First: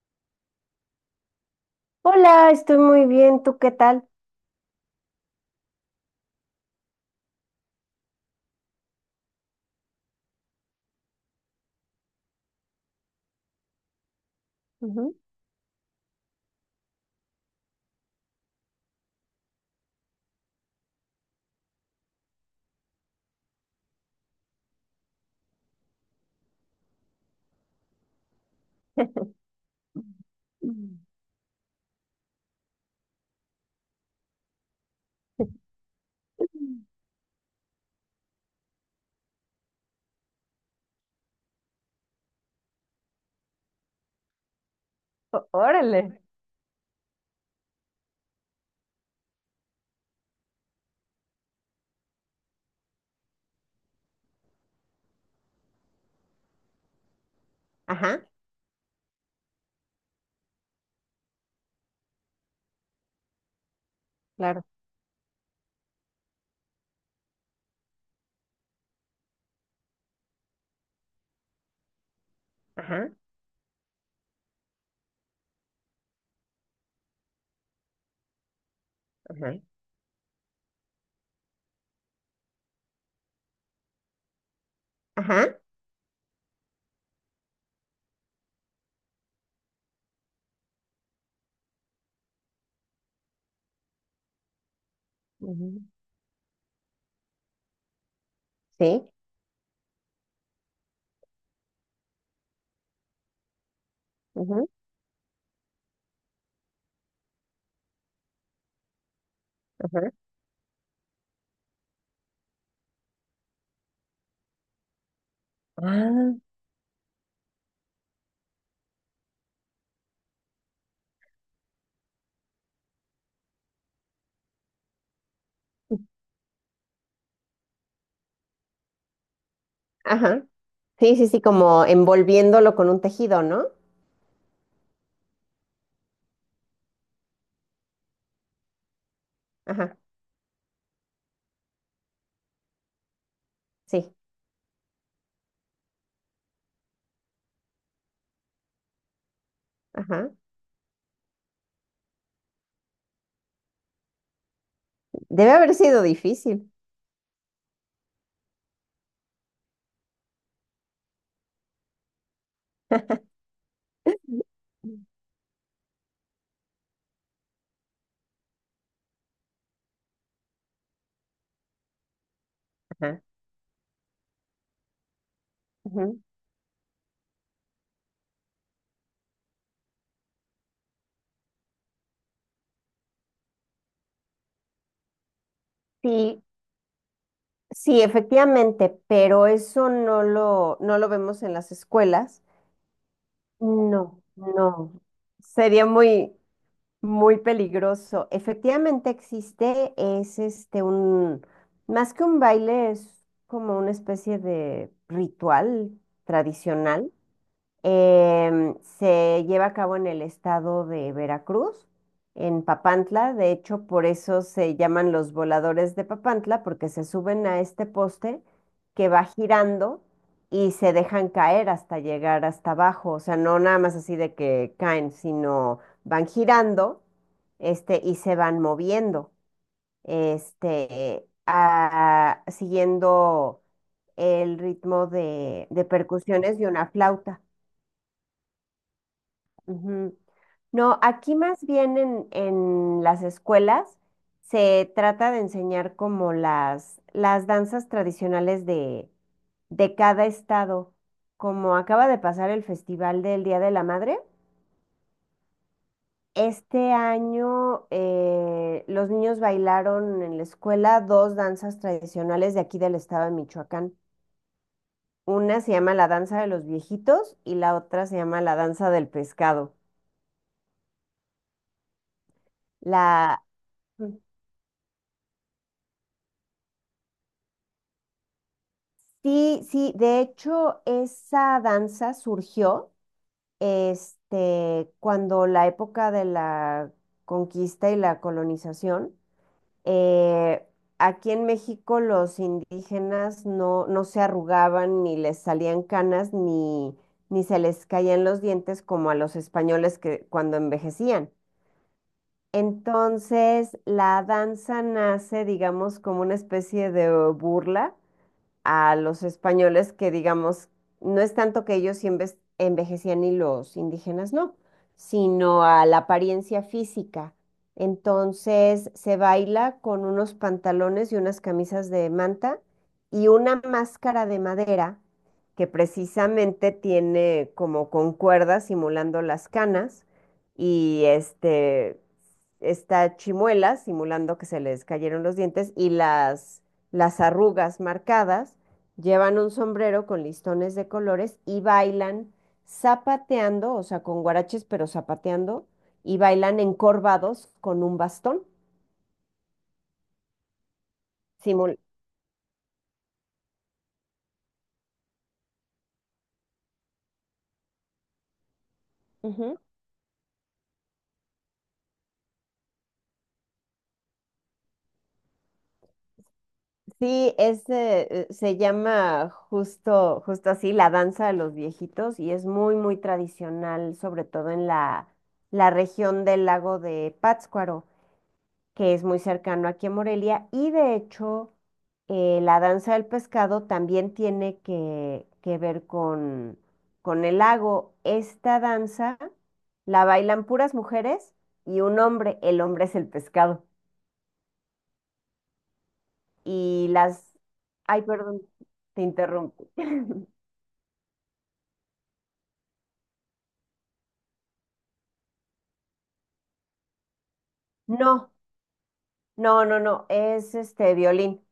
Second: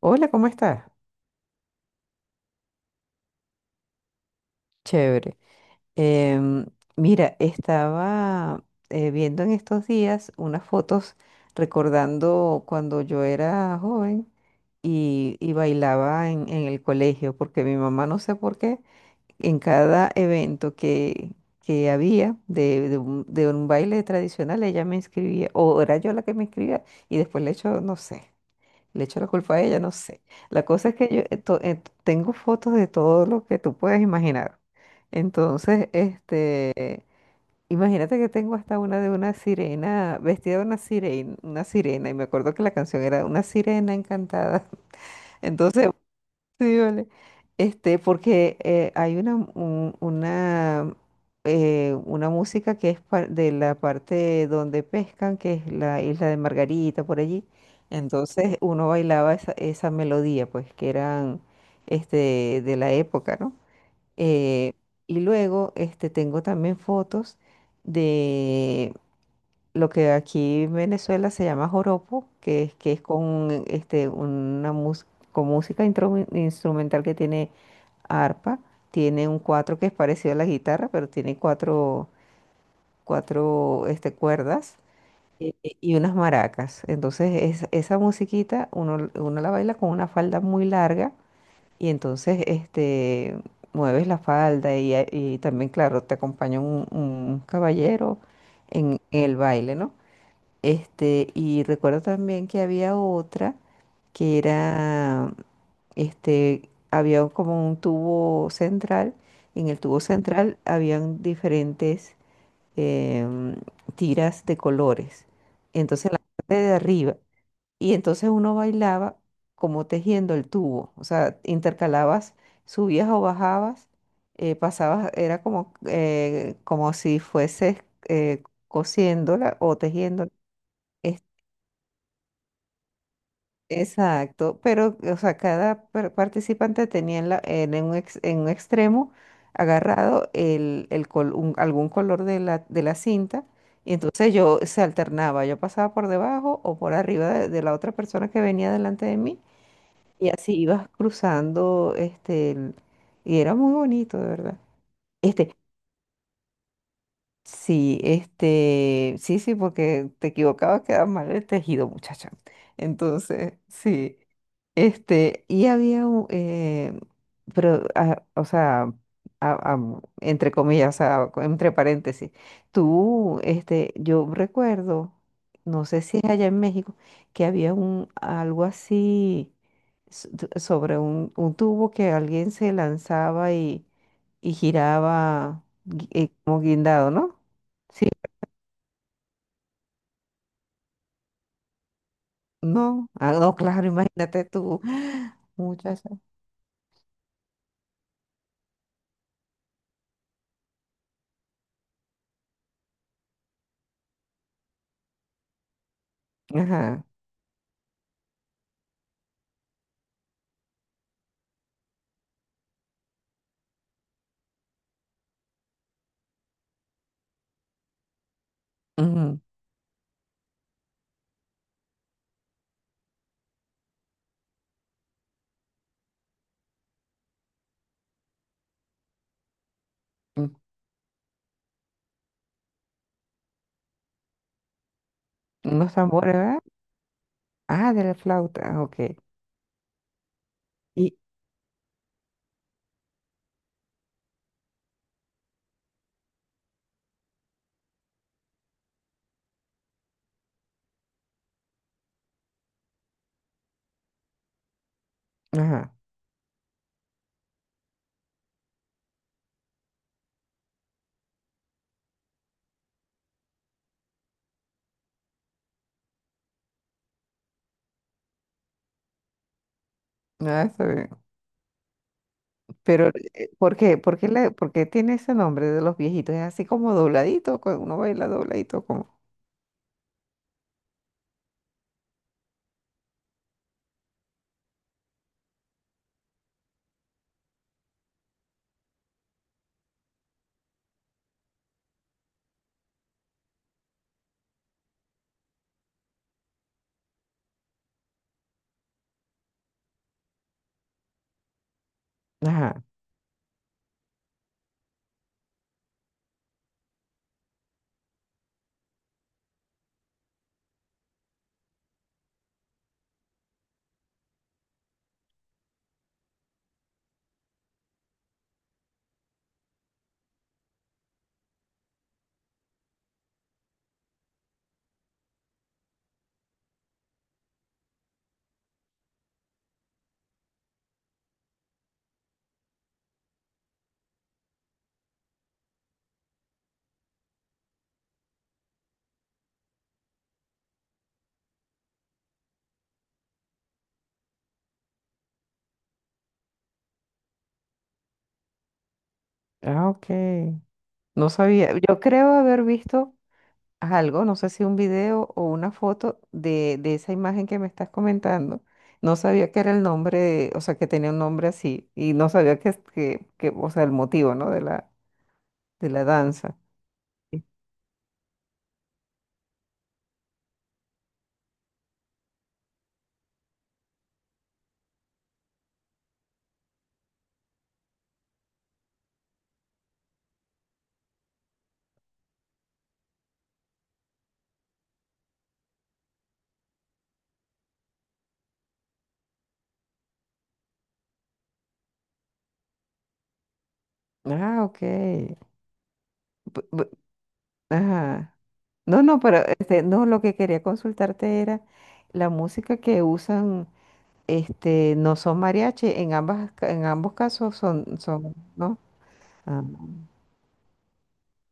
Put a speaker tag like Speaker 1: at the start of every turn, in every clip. Speaker 1: Hola, ¿cómo estás?
Speaker 2: Hola, estoy muy bien. ¿Tú qué tal?
Speaker 1: Chévere. Em, Mira, estaba viendo en estos días unas fotos recordando cuando yo era joven
Speaker 2: Ujú.
Speaker 1: y bailaba en el colegio, porque mi mamá, no sé por qué, en cada evento que había de de un baile tradicional, ella me inscribía, o era yo la que me inscribía, y después le hecho, no sé. Le echo la culpa a ella, no sé. La cosa es
Speaker 2: Mm.
Speaker 1: que yo tengo fotos de todo lo que tú puedes imaginar. Entonces, imagínate que tengo hasta una de una sirena, vestida de una sirena, y me acuerdo que la canción era Una sirena encantada. Entonces,
Speaker 2: Órale.
Speaker 1: sí, vale. Porque hay una, una música que es de la parte donde pescan, que es la isla de Margarita, por allí.
Speaker 2: Ajá,
Speaker 1: Entonces uno bailaba esa, esa melodía, pues, que eran de la época, ¿no?
Speaker 2: claro.
Speaker 1: Eh, y luego tengo también fotos lo que aquí en Venezuela se llama joropo, que es
Speaker 2: Ajá,
Speaker 1: con, una con música instrumental que tiene arpa, tiene un
Speaker 2: ajá,
Speaker 1: cuatro que es parecido a la guitarra, pero tiene cuatro, cuatro cuerdas, eh,
Speaker 2: ajá.
Speaker 1: y unas maracas. Entonces esa musiquita uno la baila con una falda muy larga y entonces mueves la falda y también,
Speaker 2: Ujú,
Speaker 1: claro, te acompaña un caballero
Speaker 2: sí,
Speaker 1: en el baile, ¿no? Y recuerdo también que había otra que
Speaker 2: ujú,
Speaker 1: era, había como un tubo central. En el tubo
Speaker 2: ajá.
Speaker 1: central habían diferentes, em, tiras de colores. Entonces, en la parte de arriba. Y entonces uno bailaba como tejiendo el tubo. O sea, intercalabas, subías o bajabas, pasabas, era como, como si fueses eh, cosiéndola o
Speaker 2: Ah,
Speaker 1: tejiendo.
Speaker 2: ajá. Sí, sí, sí, como envolviéndolo con un tejido, ¿no?
Speaker 1: Exacto, pero, o sea, cada participante tenía en en un extremo
Speaker 2: Ajá,
Speaker 1: agarrado el, algún color de la cinta, y
Speaker 2: sí,
Speaker 1: entonces yo se alternaba, yo pasaba por debajo o por arriba de la otra persona que venía delante de mí, y
Speaker 2: ajá.
Speaker 1: así ibas cruzando, y era muy bonito, de verdad.
Speaker 2: Debe
Speaker 1: Este,
Speaker 2: haber sido difícil.
Speaker 1: sí, sí, sí, porque te equivocabas, quedaba mal el tejido, muchacha. Entonces, sí. Y había, pero, o sea, ah, ah, entre comillas, entre paréntesis,
Speaker 2: Ajá.
Speaker 1: tú, yo recuerdo, no sé si
Speaker 2: Ujú.
Speaker 1: es allá en México, que había un, algo así sobre un tubo que alguien se lanzaba y giraba
Speaker 2: Sí,
Speaker 1: como guindado, ¿no?
Speaker 2: sí,
Speaker 1: Sí,
Speaker 2: efectivamente, pero eso no lo vemos en las escuelas.
Speaker 1: no, no, claro,
Speaker 2: No,
Speaker 1: imagínate tú,
Speaker 2: no. Sería
Speaker 1: muchacha.
Speaker 2: muy, muy peligroso. Efectivamente existe, es este un, más que un baile, es como una especie de ritual
Speaker 1: Ajá.
Speaker 2: tradicional. Se lleva a cabo en el estado de Veracruz, en Papantla. De hecho, por eso se llaman los voladores de Papantla, porque se suben a este poste que va
Speaker 1: Ujú,
Speaker 2: girando y se dejan caer hasta llegar hasta abajo. O sea, no nada más así de que caen, sino van girando, este, y se van moviendo,
Speaker 1: ujú,
Speaker 2: siguiendo el ritmo de
Speaker 1: unos tambores.
Speaker 2: percusiones de una flauta.
Speaker 1: Ah, de la flauta, ok.
Speaker 2: Ujú. No,
Speaker 1: Y,
Speaker 2: aquí más bien en las escuelas se trata de enseñar como las danzas tradicionales de cada estado. Como acaba de pasar el Festival del Día de la Madre,
Speaker 1: ajá,
Speaker 2: este año los niños bailaron en la escuela dos danzas tradicionales de aquí del estado de Michoacán. Una se llama la danza de los viejitos y la otra se llama la danza del pescado.
Speaker 1: ah, está bien. Pero,
Speaker 2: La,
Speaker 1: ¿por qué? ¿Por qué, por qué tiene ese nombre de los viejitos? Es así como dobladito, cuando uno baila dobladito, como.
Speaker 2: sí, sí, de hecho esa danza surgió este, cuando la época de la conquista y la colonización, eh, aquí en México los indígenas no, no se arrugaban ni les salían canas ni, ni se les caían los dientes como a los españoles que cuando envejecían.
Speaker 1: Ajá,
Speaker 2: Entonces la danza nace, digamos, como una especie de burla a los españoles que, digamos, no es tanto que ellos sí envejecían y los indígenas no, sino a la apariencia física. Entonces se baila con unos pantalones y unas camisas de manta y una máscara de madera que precisamente tiene como con cuerdas simulando las canas y este está Chimuela simulando que se les cayeron los dientes y las arrugas marcadas, llevan un sombrero con listones de colores y bailan zapateando, o sea, con guaraches, pero zapateando, y bailan encorvados con un bastón.
Speaker 1: ah, ok. No sabía.
Speaker 2: Simul-,
Speaker 1: Yo creo haber visto algo, no sé si un video o una foto de esa imagen que me estás comentando. No sabía
Speaker 2: ujú.
Speaker 1: que era el nombre, o sea, que tenía un nombre así. Y no sabía que, o sea, el motivo, ¿no? De la danza.
Speaker 2: Sí, es, se llama justo, justo así, la danza de los viejitos y es muy, muy tradicional, sobre todo en la región del lago de Pátzcuaro, que es muy cercano aquí en Morelia, y de hecho la danza del pescado también tiene que ver con el lago. Esta danza la bailan puras mujeres y un hombre, el hombre es el pescado.
Speaker 1: Ah, ok. Bu- bu-
Speaker 2: Y las... Ay,
Speaker 1: Ajá.
Speaker 2: perdón,
Speaker 1: No,
Speaker 2: te
Speaker 1: no, pero
Speaker 2: interrumpí.
Speaker 1: no, lo que quería consultarte era la música que usan, no son mariachi, en ambas, en ambos casos son,
Speaker 2: No,
Speaker 1: son, ¿no? Ah,
Speaker 2: no, no, no, es este violín.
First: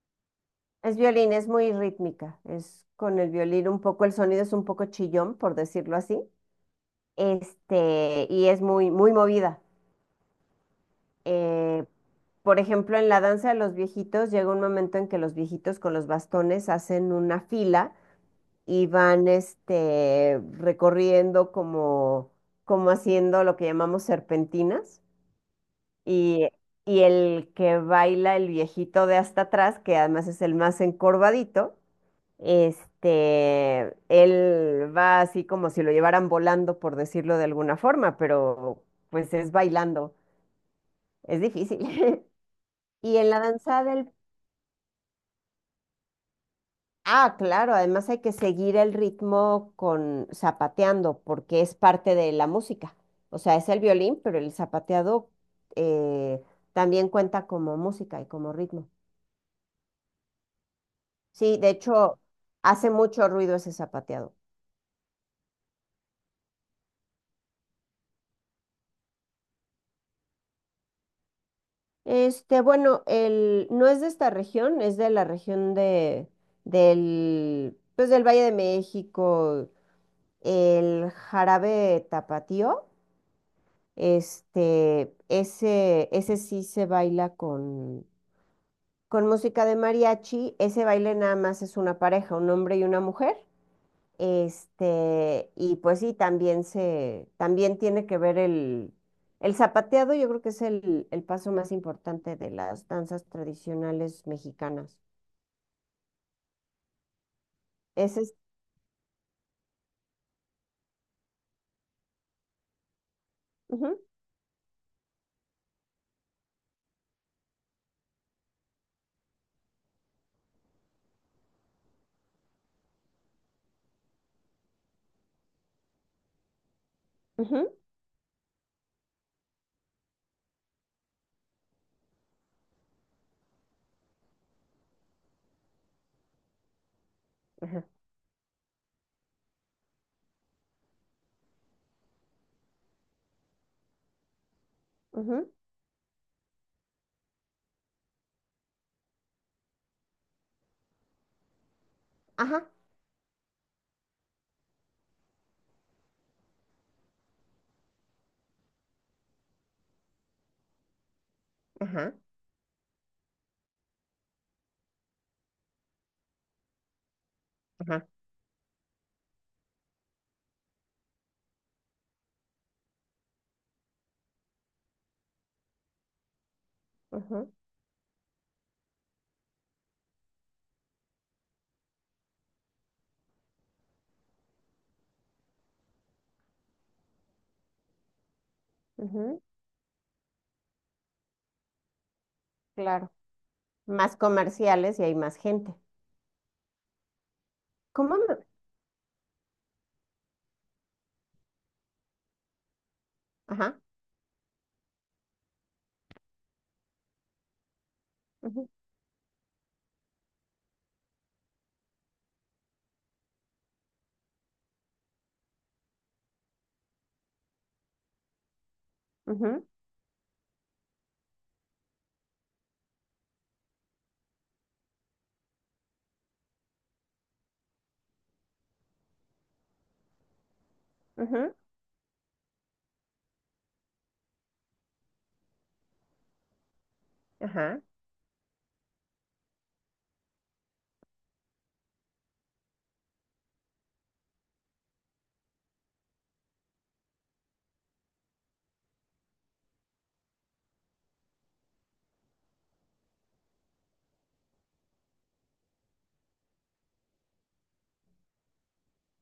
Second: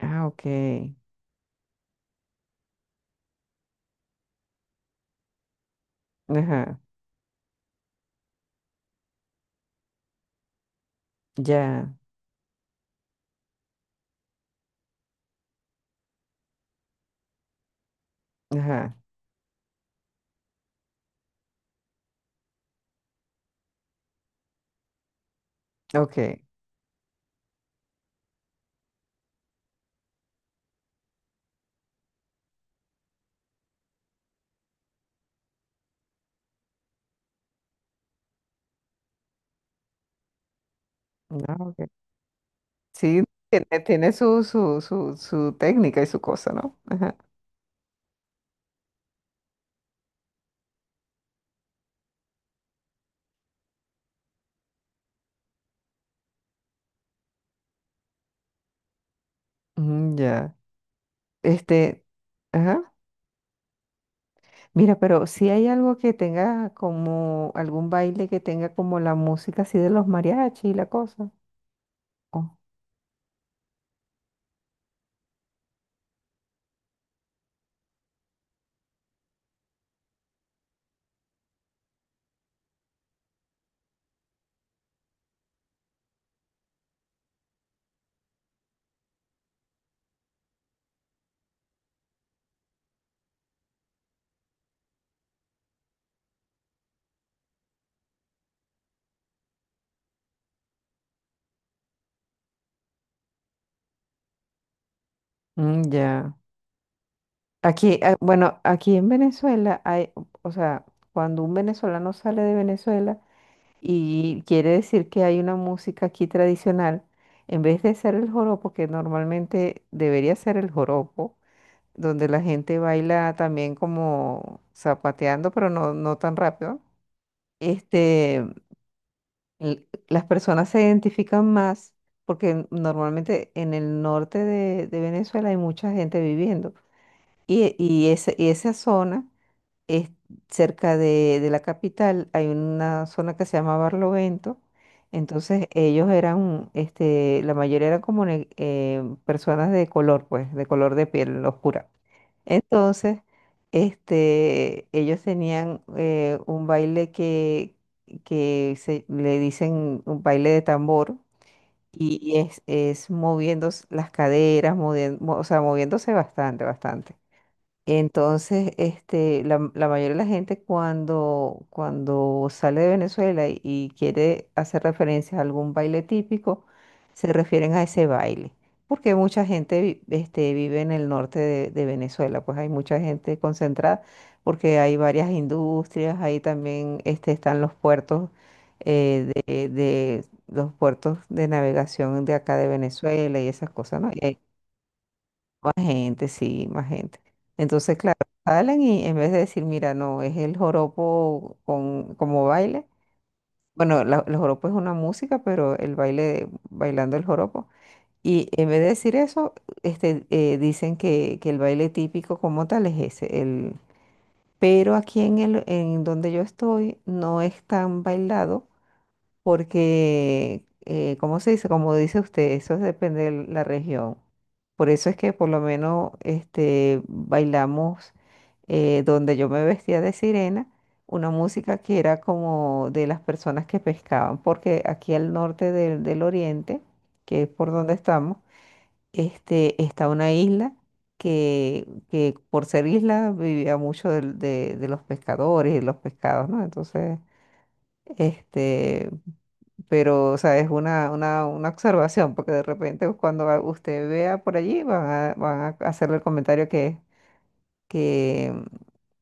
Speaker 1: ah, ok.
Speaker 2: Es violín, es muy rítmica, es con el violín un poco, el sonido es un poco chillón, por decirlo así.
Speaker 1: Ajá,
Speaker 2: Este, y es muy, muy movida. Eh,
Speaker 1: ya,
Speaker 2: por ejemplo, en la danza de los viejitos llega un momento en que los viejitos con los bastones hacen una fila y
Speaker 1: ajá,
Speaker 2: van, este, recorriendo como, como haciendo lo que llamamos serpentinas
Speaker 1: ok.
Speaker 2: y, y el que baila el viejito de hasta atrás, que además es el más encorvadito, este, él va así como si lo llevaran volando, por decirlo de alguna forma, pero pues es bailando. Es
Speaker 1: Ah,
Speaker 2: difícil.
Speaker 1: ok.
Speaker 2: Y
Speaker 1: Sí,
Speaker 2: en la
Speaker 1: tiene,
Speaker 2: danza del...
Speaker 1: su técnica y su cosa, ¿no? Ajá.
Speaker 2: Ah, claro, además hay que seguir el ritmo con zapateando, porque es parte de la música. O sea, es el violín, pero el zapateado eh, también cuenta como música y como ritmo.
Speaker 1: Mm, ya.
Speaker 2: Sí, de
Speaker 1: Este,
Speaker 2: hecho, hace
Speaker 1: ajá.
Speaker 2: mucho ruido ese zapateado.
Speaker 1: Mira, pero si hay algo que tenga como algún baile que tenga como la música así de los mariachi y la cosa.
Speaker 2: Este, bueno, el, no es de esta región, es de la región de, del, pues del Valle de México, el jarabe tapatío. Este, ese sí se baila con música de mariachi. Ese baile nada más es una pareja, un hombre y una mujer. Este, y pues sí, también se, también tiene que ver el zapateado, yo creo que es el paso más importante de las danzas tradicionales mexicanas.
Speaker 1: Mm, ya. Aquí,
Speaker 2: Ese es,
Speaker 1: bueno, aquí en Venezuela hay, o sea, cuando un venezolano sale de Venezuela
Speaker 2: ujú,
Speaker 1: y quiere decir que hay una música aquí tradicional, en vez de ser el joropo, que normalmente debería ser el joropo, donde la gente baila también como zapateando, pero no, no tan rápido,
Speaker 2: ujú,
Speaker 1: este, las personas se identifican más porque normalmente en el norte de Venezuela hay mucha gente viviendo. Y,
Speaker 2: ajá,
Speaker 1: y esa zona es cerca de la capital, hay una zona que se llama Barlovento.
Speaker 2: ujú,
Speaker 1: Entonces ellos eran, la mayoría eran como personas de color, pues, de color de piel oscura.
Speaker 2: ajá,
Speaker 1: Entonces, ellos tenían, un baile que se, le dicen un baile de tambor
Speaker 2: ajá,
Speaker 1: y es moviendo las caderas, o sea, moviéndose bastante, bastante.
Speaker 2: ajá,
Speaker 1: Entonces, la, la mayoría de la gente cuando sale de Venezuela y quiere hacer referencia a algún baile típico, se
Speaker 2: ujú,
Speaker 1: refieren a ese baile, porque mucha gente vive en el norte de Venezuela, pues hay mucha gente concentrada, porque hay varias industrias, ahí también están los puertos,
Speaker 2: ujú,
Speaker 1: de los puertos de navegación de acá de
Speaker 2: claro.
Speaker 1: Venezuela y esas cosas, ¿no?
Speaker 2: Más comerciales y hay más
Speaker 1: Más
Speaker 2: gente.
Speaker 1: gente, sí, más gente. Entonces, claro,
Speaker 2: ¿Cómo? Me-,
Speaker 1: salen y en vez de decir, mira, no, es el joropo con, como baile.
Speaker 2: ajá.
Speaker 1: Bueno, el joropo es una música, pero el baile, bailando el joropo. Y en vez de decir eso, dicen que el baile típico como tal es ese. El, pero aquí en el, en donde yo estoy, no es tan bailado
Speaker 2: Ujú,
Speaker 1: porque, ¿cómo se dice? Como dice usted, eso depende de la región. Por eso es que por lo menos bailamos, donde yo me vestía de sirena, una
Speaker 2: ujú,
Speaker 1: música que era como de las personas que pescaban, porque aquí al norte del, del oriente, que es por
Speaker 2: ajá,
Speaker 1: donde estamos, está una isla que por ser isla vivía mucho de los pescadores y de los pescados, ¿no? Entonces... Este, pero, o sea, es una observación, porque de repente cuando usted vea por allí, van a, van a hacerle el comentario que, mm,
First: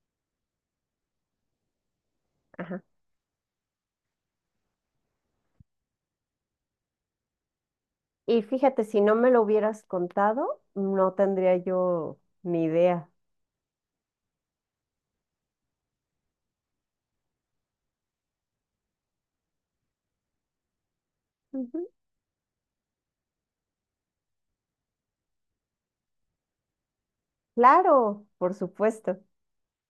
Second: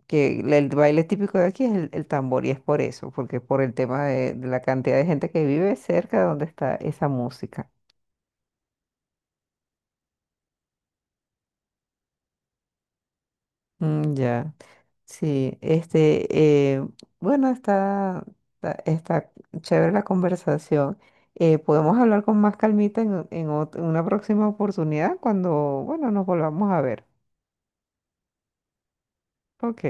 Speaker 1: que el baile típico de aquí es el tambor, y es por
Speaker 2: ajá.
Speaker 1: eso, porque por el tema de la cantidad de gente que vive cerca de donde está esa música.
Speaker 2: Y fíjate, si no me lo hubieras contado, no tendría yo ni idea.
Speaker 1: Mm, ya. Sí, bueno, está chévere la conversación.
Speaker 2: Ujú.
Speaker 1: Podemos hablar con más calmita en una próxima oportunidad cuando, bueno, nos volvamos a ver.
Speaker 2: Claro, por supuesto.
Speaker 1: Ok,